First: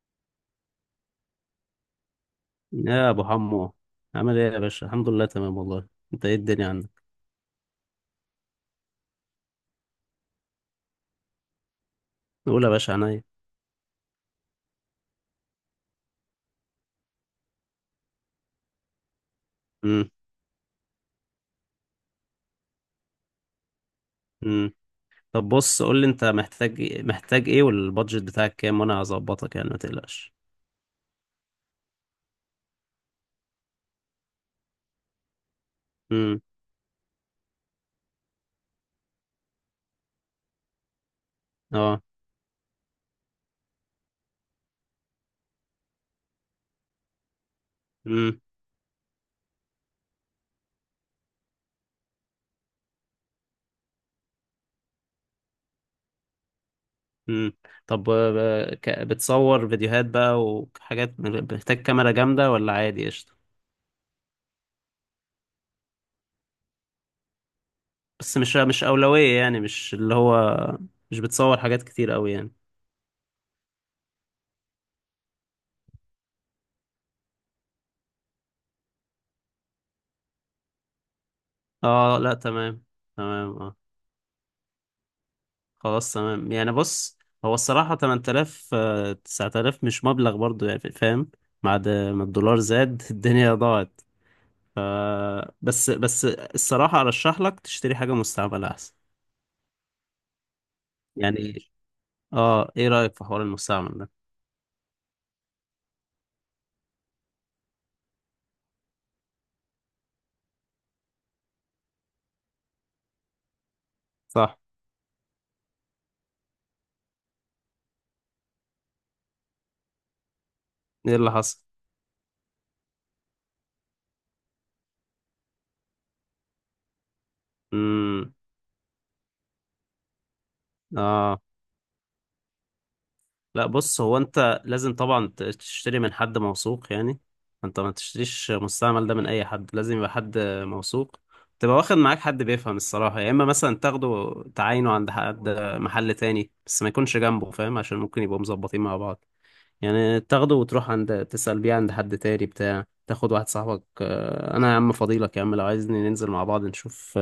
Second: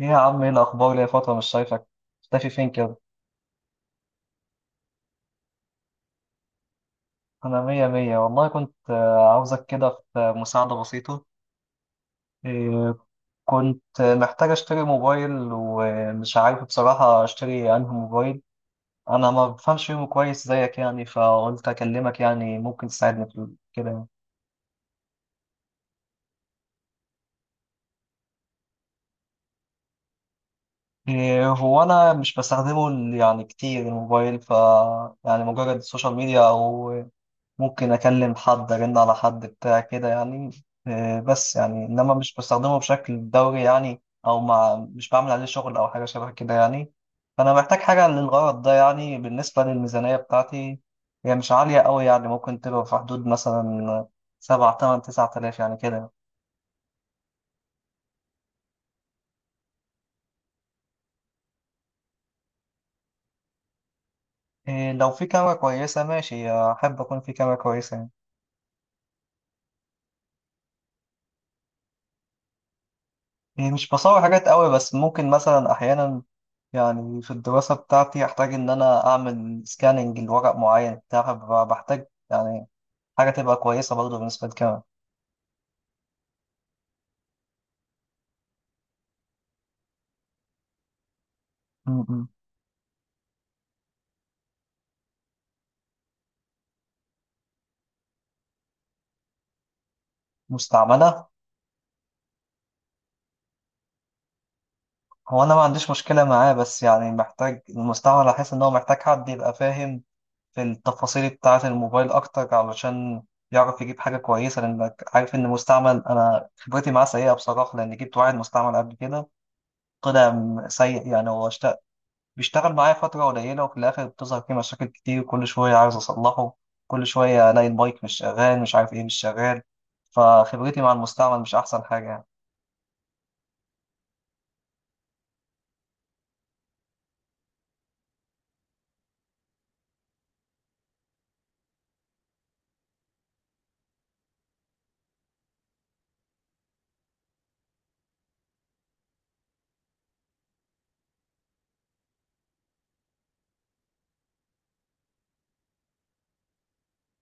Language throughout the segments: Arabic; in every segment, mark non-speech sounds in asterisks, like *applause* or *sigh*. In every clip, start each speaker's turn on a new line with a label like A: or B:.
A: ايه يا عم، ايه الاخبار؟ ليا فتره مش شايفك، مختفي فين كده؟
B: يا ابو حمو، عامل ايه يا باشا؟ الحمد لله تمام والله. انت ايه الدنيا عندك؟
A: انا مية مية والله. كنت عاوزك كده في مساعده بسيطه.
B: نقول يا باشا،
A: إيه،
B: عينيا.
A: كنت محتاج اشتري موبايل، ومش عارف بصراحه اشتري انهي موبايل. انا ما بفهمش فيهم
B: امم
A: كويس زيك يعني، فقلت اكلمك يعني ممكن تساعدني في كده يعني.
B: امم طب بص، قول لي انت محتاج إيه، محتاج ايه، والبادجت بتاعك كام، وانا هظبطك يعني ما تقلقش.
A: هو انا مش بستخدمه يعني كتير الموبايل، ف يعني مجرد السوشيال
B: امم
A: ميديا او ممكن اكلم حد، ارن على حد بتاع كده يعني. بس يعني
B: اه.
A: انما مش بستخدمه بشكل دوري يعني، او مش بعمل عليه شغل او حاجه شبه كده يعني. فانا محتاج حاجه
B: امم
A: للغرض ده يعني. بالنسبه للميزانيه بتاعتي، هي مش عاليه قوي، يعني ممكن تبقى في حدود مثلا 7 8 9 آلاف يعني كده.
B: امم طب بتصور فيديوهات بقى وحاجات، محتاج كاميرا جامدة ولا عادي؟ قشطة.
A: لو في كاميرا كويسه ماشي، احب اكون في كاميرا كويسه يعني.
B: بس مش أولوية يعني، مش اللي هو مش بتصور حاجات كتير قوي يعني.
A: يعني مش بصور حاجات قوي، بس ممكن مثلا أحيانا يعني في الدراسة بتاعتي أحتاج إن أنا أعمل سكاننج لورق معين، بتاع بحتاج
B: اه لا
A: يعني
B: تمام.
A: حاجة تبقى
B: تمام اه.
A: كويسة برضه بالنسبة للكاميرا.
B: خلاص تمام يعني. بص، هو الصراحة 8000 9000 مش مبلغ برضو يعني، فاهم. بعد ما
A: م.
B: الدولار زاد *laughs* الدنيا ضاعت. ف بس الصراحة أرشح لك تشتري حاجة مستعملة أحسن.
A: مستعملة.
B: يعني. اه، ايه رأيك في حوار المستعمل ده؟
A: هو أنا ما عنديش مشكلة معاه، بس يعني محتاج المستعمل، أحس إن هو محتاج حد يبقى فاهم في التفاصيل بتاعة الموبايل أكتر علشان يعرف يجيب حاجة
B: صح.
A: كويسة. لأنك عارف إن مستعمل، أنا خبرتي معاه سيئة بصراحة، لأن جبت واحد مستعمل قبل كده طلع سيء.
B: ايه
A: يعني
B: اللي
A: هو
B: حصل؟
A: بيشتغل معايا فترة قليلة، وفي الآخر بتظهر فيه مشاكل كتير. كل شوية عايز أصلحه، كل شوية ألاقي المايك مش
B: امم
A: شغال، مش عارف إيه مش شغال. فخبرتي مع المستعمل
B: اه
A: مش أحسن حاجة يعني.
B: لا، بص، هو انت لازم طبعا تشتري من حد موثوق يعني. انت ما تشتريش مستعمل ده من اي حد، لازم يبقى حد موثوق. تبقى واخد معاك حد بيفهم الصراحة، يا اما مثلا تاخده تعاينه عند حد، محل تاني، بس ما يكونش جنبه فاهم عشان ممكن يبقوا مظبطين مع بعض. يعني تاخده وتروح عند تسأل بيه عند حد تاني، بتاع تاخد واحد صاحبك، اه، انا يا عم فضيلك يا عم، لو عايزني ننزل مع بعض نشوف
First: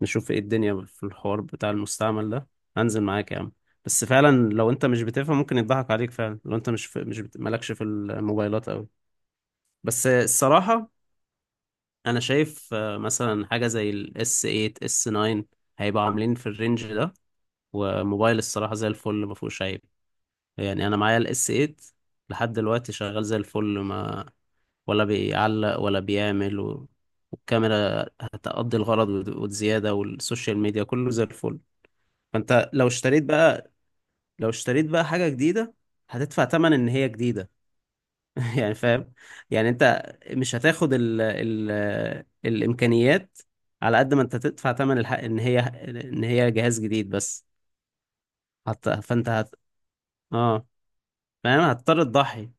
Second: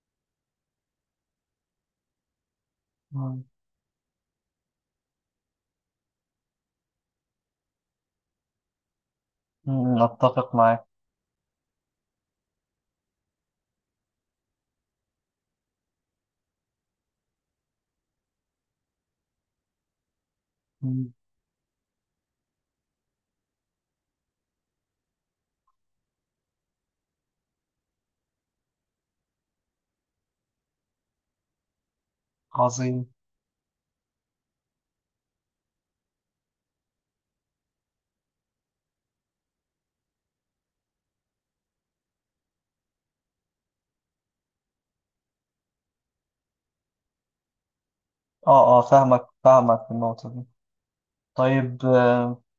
B: نشوف ايه الدنيا في الحوار بتاع المستعمل ده، هنزل معاك يا
A: مم.
B: عم. بس فعلا لو انت مش بتفهم ممكن يضحك عليك فعلا، لو انت مش في مش بت... مالكش في الموبايلات قوي.
A: مم،
B: بس
A: أتفق معاك.
B: الصراحة انا شايف مثلا حاجة زي الاس 8 اس 9، هيبقى عاملين في الرينج ده، وموبايل الصراحة زي الفل ما فيهوش عيب يعني. انا
A: مم.
B: معايا الاس 8 لحد دلوقتي شغال زي الفل، ما ولا بيعلق ولا بيعمل والكاميرا هتقضي الغرض وزيادة، والسوشيال ميديا كله زي الفل. فانت
A: عظيم.
B: لو اشتريت بقى حاجة جديدة، هتدفع تمن ان هي جديدة *laughs* يعني فاهم. يعني انت مش هتاخد ال الامكانيات على قد ما انت تدفع تمن الحق ان هي جهاز جديد، بس
A: آه آه،
B: هت...
A: فاهمك
B: فانت هت...
A: فاهمك في النقطة دي.
B: اه فاهم.
A: طيب
B: هتضطر
A: آه،
B: تضحي.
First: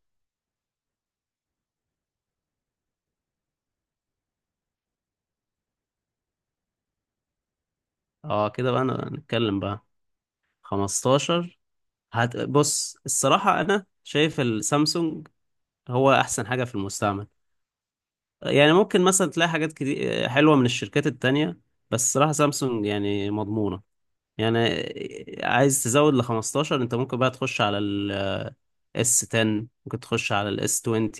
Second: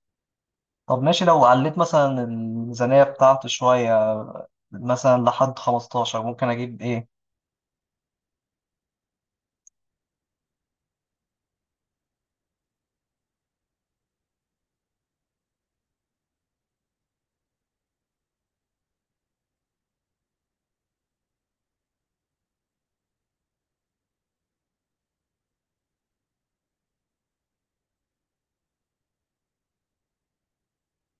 A: طب ماشي. لو عليت مثلا الميزانية بتاعته شوية، مثلا لحد 15، ممكن أجيب إيه؟
B: اه كده بقى، نتكلم بقى. 15، بص الصراحة انا شايف السامسونج هو احسن حاجة في المستعمل. يعني ممكن مثلا تلاقي حاجات كتير حلوة من الشركات التانية، بس الصراحة سامسونج يعني مضمونة يعني. عايز تزود ل 15، انت ممكن بقى تخش على الاس 10، ممكن تخش على الاس 20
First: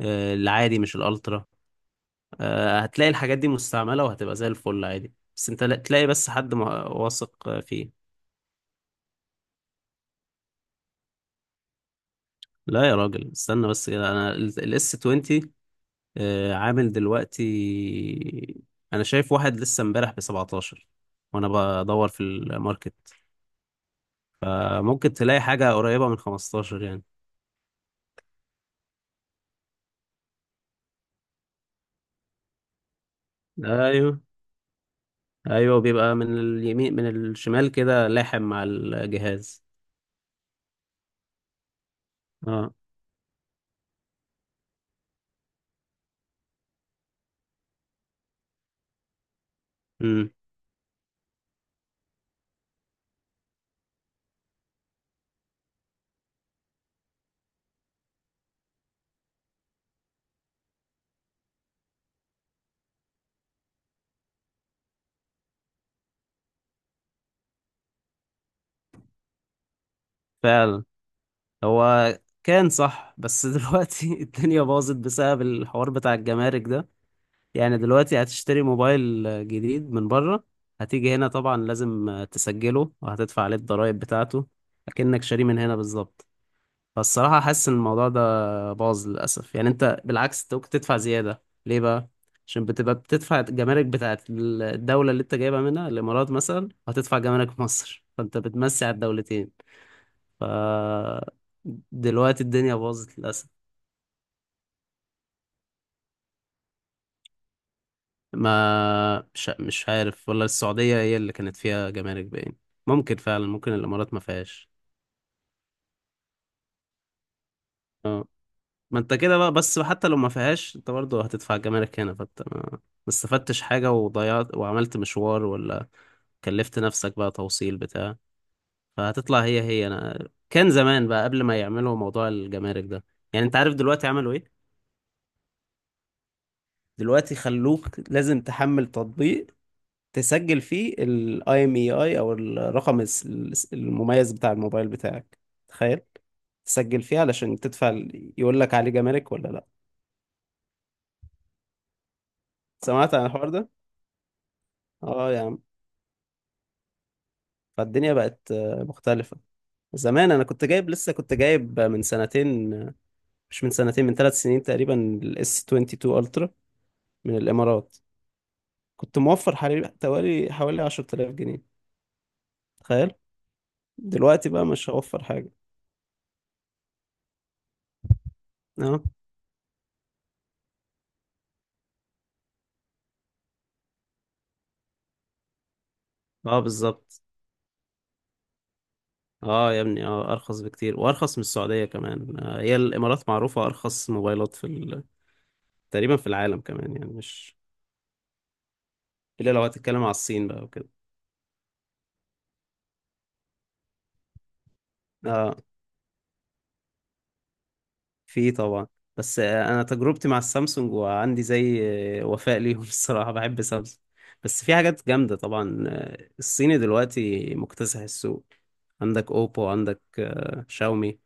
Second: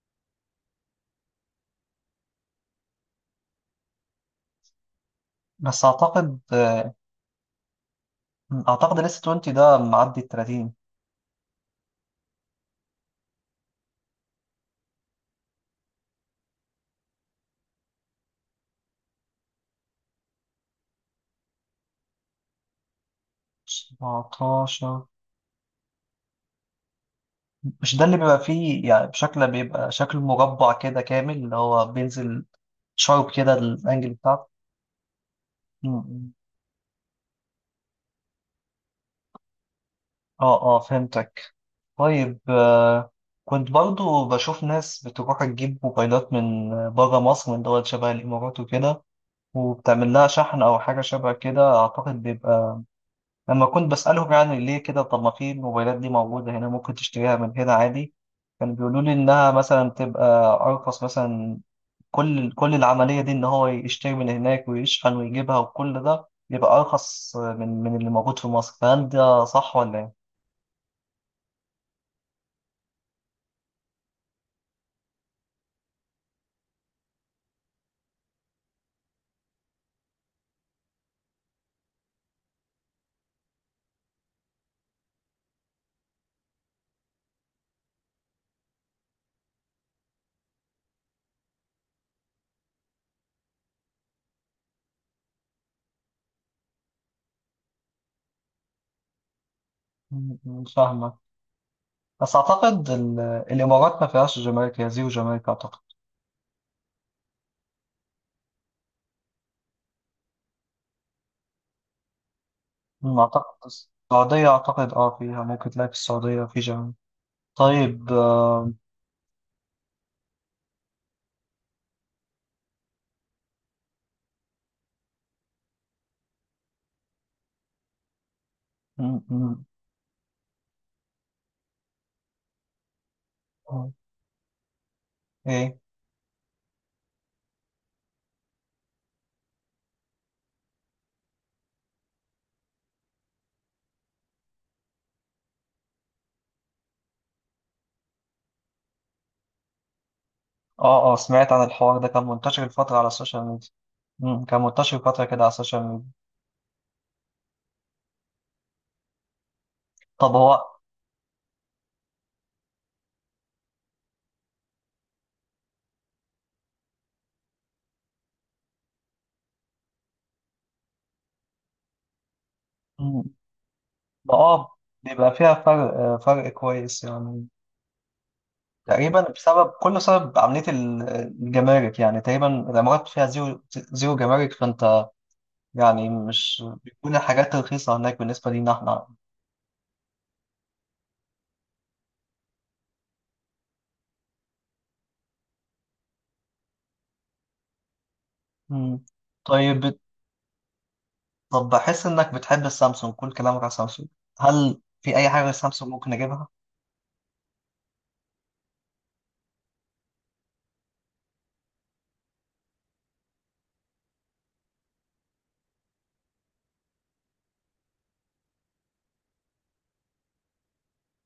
B: العادي مش الالترا، هتلاقي الحاجات دي مستعملة وهتبقى زي الفل عادي، بس انت
A: بس
B: تلاقي بس
A: أعتقد
B: حد
A: آه،
B: واثق فيه.
A: أعتقد ال S20 ده معدي ال 30.
B: لا يا راجل، استنى بس كده. انا الاس 20 عامل دلوقتي، انا شايف واحد لسه امبارح ب 17 وانا بدور في الماركت.
A: 17.
B: فممكن تلاقي حاجة قريبة من 15 يعني.
A: مش ده اللي بيبقى فيه يعني، بشكل بيبقى شكل مربع كده كامل، اللي هو بينزل شارب كده الانجل
B: ايوه.
A: بتاعته.
B: ايوه بيبقى
A: م.
B: من اليمين، من الشمال كده لاحم مع الجهاز.
A: اه اه، فهمتك. طيب
B: اه.
A: آه كنت برضو بشوف ناس بتروح تجيب موبايلات من بره مصر، من دول شبه الامارات وكده، وبتعمل لها
B: امم
A: شحن او حاجه شبه كده. اعتقد بيبقى لما كنت بسالهم يعني ليه كده، طب ما في الموبايلات دي موجوده هنا، ممكن تشتريها من هنا عادي. كانوا بيقولوا لي انها مثلا بتبقى ارخص مثلا. كل العملية دي إن هو يشتري من هناك ويشحن ويجيبها، وكل ده يبقى أرخص من اللي موجود في مصر. فهل ده صح ولا إيه؟
B: فعلا. هو كان صح بس *laughs* دلوقتي الدنيا باظت بسبب الحوار بتاع الجمارك ده. يعني دلوقتي هتشتري موبايل جديد من بره، هتيجي هنا طبعا لازم تسجله وهتدفع عليه الضرايب بتاعته، اكنك شاريه من هنا بالظبط. فالصراحة حاسس إن الموضوع ده باظ للأسف، يعني أنت بالعكس ممكن تدفع زيادة، ليه بقى؟ عشان بتبقى بتدفع الجمارك بتاعت الدولة اللي أنت جايبها منها، الإمارات مثلا، هتدفع جمارك في مصر، فأنت بتمسي على الدولتين.
A: م-
B: ف
A: مش فاهمة. بس
B: دلوقتي الدنيا
A: أعتقد
B: باظت للأسف.
A: الإمارات ما فيهاش جمارك، هي زيرو جمارك أعتقد.
B: ما مش عارف والله، السعودية هي اللي كانت فيها جمارك باين، ممكن
A: م،
B: فعلا
A: أعتقد
B: ممكن الإمارات ما
A: السعودية،
B: فيهاش.
A: أعتقد أه فيها، ممكن تلاقي في السعودية في جمارك. طيب
B: آه.
A: آه،
B: ما انت كده بقى، بس حتى لو ما فيهاش انت برضه هتدفع جمارك هنا، فانت ما استفدتش حاجة وضيعت وعملت مشوار، ولا كلفت نفسك بقى توصيل بتاع،
A: م-
B: فهتطلع هي
A: م-
B: هي انا كان زمان بقى قبل ما يعملوا موضوع الجمارك ده. يعني انت عارف
A: م-
B: دلوقتي عملوا ايه؟
A: إيه؟
B: دلوقتي خلوك لازم تحمل تطبيق، تسجل فيه الاي ام اي اي او الرقم المميز بتاع الموبايل بتاعك، تخيل. تسجل فيه علشان تدفع يقول لك عليه جمارك ولا لا.
A: أه أه، سمعت عن الحوار ده، كان منتشر الفترة على
B: سمعت عن
A: السوشيال
B: الحوار
A: ميديا.
B: ده.
A: م، كان منتشر فترة
B: اه
A: كده
B: يا
A: على
B: عم،
A: السوشيال ميديا.
B: فالدنيا بقت مختلفة. زمان
A: طب
B: انا
A: هو
B: كنت جايب من سنتين، مش من سنتين، من ثلاث سنين تقريبا، الاس 22 الترا من الامارات، كنت موفر حوالي 10,000 جنيه، تخيل. دلوقتي بقى
A: اه،
B: مش هوفر
A: بيبقى
B: حاجة.
A: فيها فرق، فرق كويس يعني،
B: اه.
A: تقريبا بسبب كله. سبب عملية الجمارك يعني، تقريبا الإمارات فيها زيرو زيرو جمارك، فأنت يعني
B: اه
A: مش بتكون
B: بالظبط.
A: الحاجات رخيصة هناك بالنسبة لينا احنا.
B: اه يا ابني، اه ارخص بكتير وارخص من السعودية كمان هي الامارات معروفة ارخص موبايلات في تقريبا في العالم كمان، يعني مش
A: مم.
B: الا لو
A: طيب بت-
B: هتتكلم على الصين بقى وكده.
A: طب بحس إنك بتحب السامسونج، كل كلامك على سامسونج. هل في أي حاجة غير
B: اه
A: سامسونج ممكن أجيبها؟
B: في طبعا، بس انا تجربتي مع السامسونج وعندي زي وفاء ليهم *laughs* الصراحه بحب سامسونج. بس في حاجات جامده طبعا، الصيني دلوقتي مكتسح السوق، عندك اوبو، عندك شاومي،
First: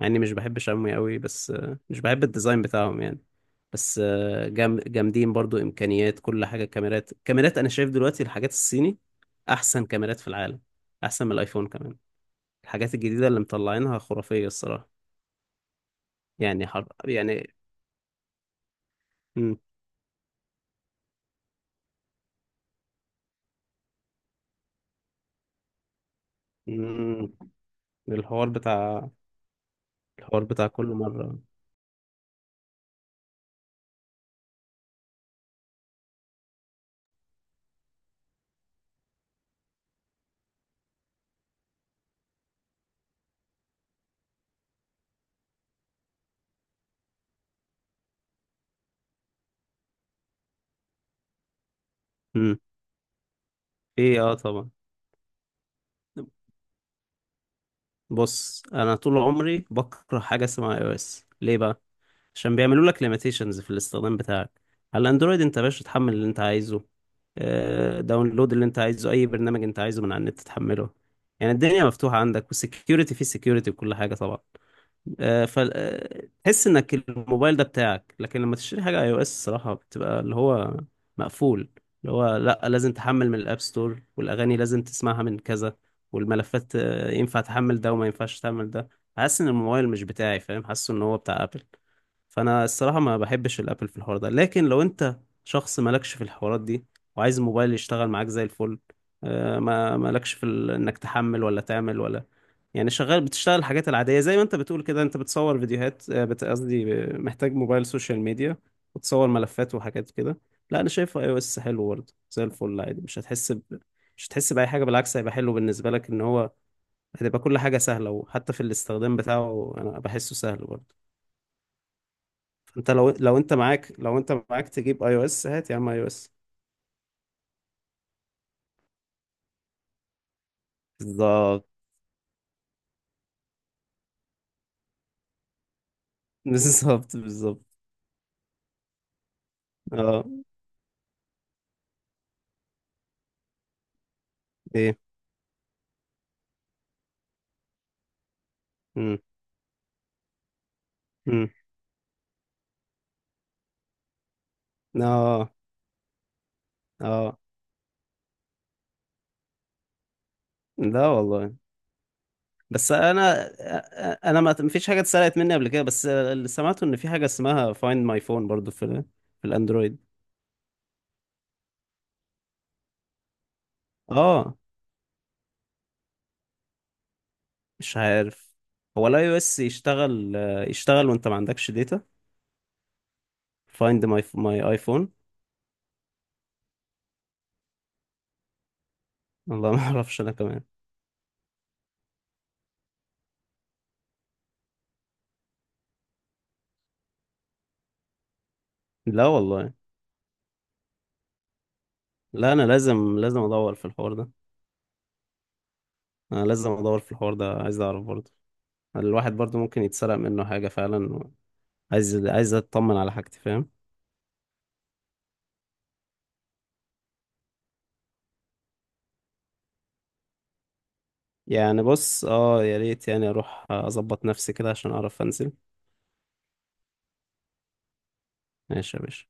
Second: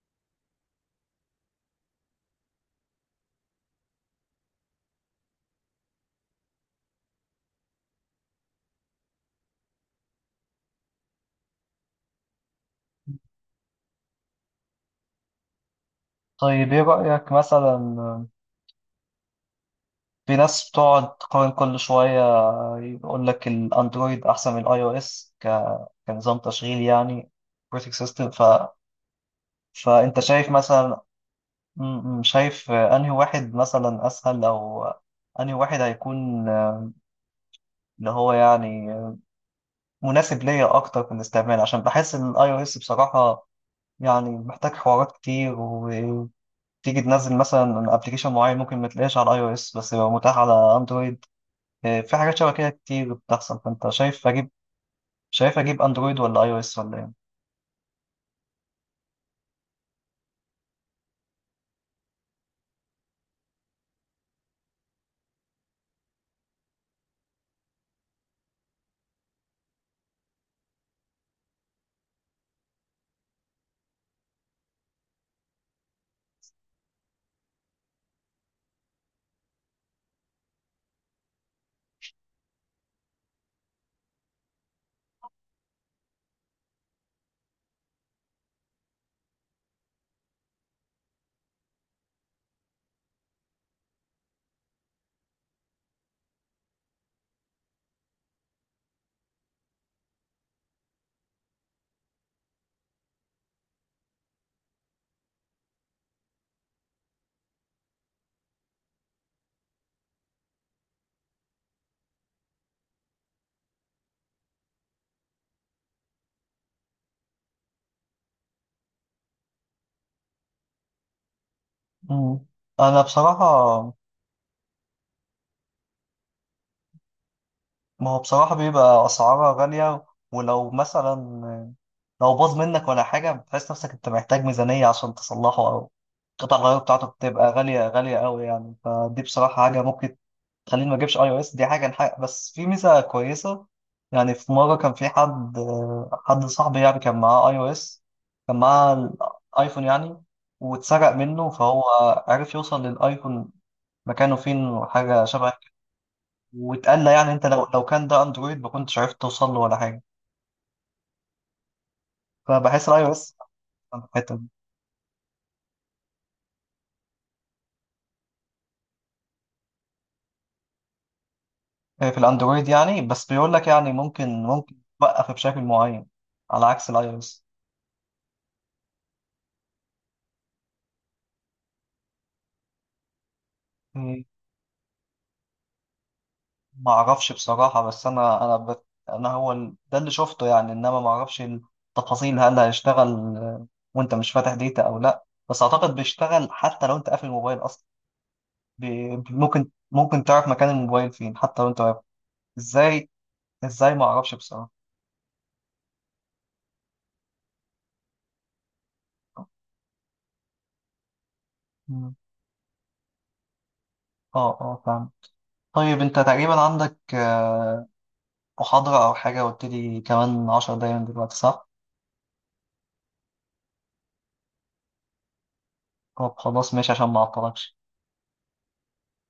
B: مع اني مش بحب شاومي قوي، بس مش بحب الديزاين بتاعهم يعني. بس جامدين برضو امكانيات، كل حاجه، كاميرات. انا شايف دلوقتي الحاجات الصيني احسن كاميرات في العالم، احسن من الايفون كمان، الحاجات الجديده اللي مطلعينها خرافيه الصراحه. يعني
A: طيب إيه رأيك
B: يعني.
A: مثلا؟ في ناس بتقعد تقارن كل شوية، بيقول لك الاندرويد احسن من الاي او اس، كنظام تشغيل يعني،
B: مم.
A: اوبريتنج سيستم،
B: الحوار بتاع
A: فانت
B: الحوار
A: شايف
B: بتاع كل
A: مثلا،
B: مرة.
A: شايف انهي واحد مثلا اسهل، او انهي واحد هيكون اللي هو يعني مناسب ليا اكتر في الاستعمال؟ عشان بحس ان الاي او اس بصراحة يعني محتاج حوارات كتير، وتيجي تنزل مثلا ابلكيشن معين، ممكن ما تلاقيش على الاي او اس بس يبقى متاح على اندرويد. في حاجات شبه
B: مم.
A: كده كتير بتحصل. فانت
B: ايه
A: شايف
B: اه
A: اجيب
B: طبعا.
A: شايف اجيب اندرويد ولا اي او اس ولا ايه؟
B: بص، انا طول عمري بكره حاجة اسمها اي او اس. ليه بقى؟ عشان بيعملوا لك ليميتيشنز في الاستخدام بتاعك. على الاندرويد، انت يا باشا تحمل اللي انت عايزه، داونلود اللي انت عايزه، اي برنامج انت عايزه من على النت تحمله يعني. الدنيا مفتوحة عندك، والسكيورتي فيه سكيورتي وكل حاجة طبعا. فتحس انك الموبايل ده بتاعك. لكن لما تشتري حاجه اي او اس الصراحه بتبقى اللي هو مقفول، اللي هو لا، لازم تحمل من الاب ستور، والاغاني لازم تسمعها من كذا، والملفات ينفع تحمل ده وما ينفعش تحمل ده. حاسس ان الموبايل مش بتاعي، فاهم، حاسس ان هو بتاع ابل. فانا الصراحه ما بحبش الابل في الحوار ده. لكن لو انت شخص مالكش في الحوارات دي، وعايز الموبايل يشتغل معاك زي الفل، ما مالكش في انك تحمل ولا تعمل ولا. يعني شغال، بتشتغل الحاجات العادية، زي ما انت بتقول كده انت بتصور فيديوهات قصدي محتاج موبايل سوشيال ميديا وتصور ملفات وحاجات كده. لا انا شايفه اي او اس حلو برضه زي الفل عادي، مش هتحس بأي حاجة، بالعكس هيبقى حلو بالنسبة لك، ان هو هتبقى كل حاجة سهلة، وحتى في الاستخدام بتاعه انا بحسه سهل برضه.
A: مم.
B: فانت
A: انا
B: لو
A: بصراحة،
B: انت معاك تجيب اي او اس، هات يا عم اي او اس.
A: ما هو بصراحة بيبقى اسعارها غالية. ولو
B: بالظبط.
A: مثلا لو باظ منك ولا حاجة، بتحس نفسك انت محتاج ميزانية عشان تصلحه، او
B: *laughs*
A: قطع الغيار بتاعته
B: بالظبط
A: بتبقى
B: بالظبط.
A: غالية غالية قوي يعني. فدي بصراحة حاجة ممكن
B: اه.
A: تخليني ما اجيبش اي او اس. دي حاجة نحق. بس في ميزة كويسة، يعني في مرة كان
B: ايه.
A: في حد صاحبي يعني كان معاه اي او اس، كان معاه
B: امم
A: الايفون يعني، واتسرق منه.
B: امم
A: فهو عرف يوصل للايفون مكانه فين وحاجة
B: اه
A: شبه. واتقال لي يعني
B: اه
A: انت لو كان ده اندرويد ما كنتش عرفت توصل له ولا حاجه.
B: لا والله.
A: فبحس
B: بس
A: الاي او اس
B: انا
A: احسن في الحته
B: انا
A: دي.
B: ما فيش حاجه اتسرقت مني قبل كده، بس اللي سمعته ان في حاجه اسمها فايند ماي فون برضو في الاندرويد.
A: في الاندرويد يعني، بس بيقول لك يعني ممكن
B: اه
A: ممكن توقف بشكل معين على عكس الاي او اس.
B: مش عارف. هو الاي او اس يشتغل، يشتغل وانت ما عندكش داتا فايند ماي ايفون.
A: ما اعرفش بصراحه. بس انا هو
B: والله *laughs* ما
A: ده اللي
B: اعرفش انا
A: شفته
B: كمان.
A: يعني، انما ما اعرفش التفاصيل هل هيشتغل آه، وانت مش فاتح ديتا او لا. بس اعتقد بيشتغل حتى لو انت قافل الموبايل اصلا. بي...
B: لا
A: بي- ممكن
B: والله.
A: ممكن تعرف مكان الموبايل فين حتى لو انت واقف.
B: لا انا
A: ازاي،
B: لازم ادور في
A: ازاي ما
B: الحوار ده.
A: اعرفش بصراحه.
B: انا لازم ادور في الحوار ده، عايز اعرف برضو، الواحد برضو ممكن يتسرق منه حاجه فعلا، عايز اطمن على حاجتي، فاهم.
A: اه اه، فاهم. طيب انت تقريبا عندك محاضرة او حاجة، قلت لي كمان 10 دقايق من دلوقتي صح؟
B: يعني بص، اه يا ريت يعني اروح اظبط نفسي كده عشان اعرف انزل.
A: طب خلاص ماشي، عشان ما اعطلكش.
B: ماشي يا باشا.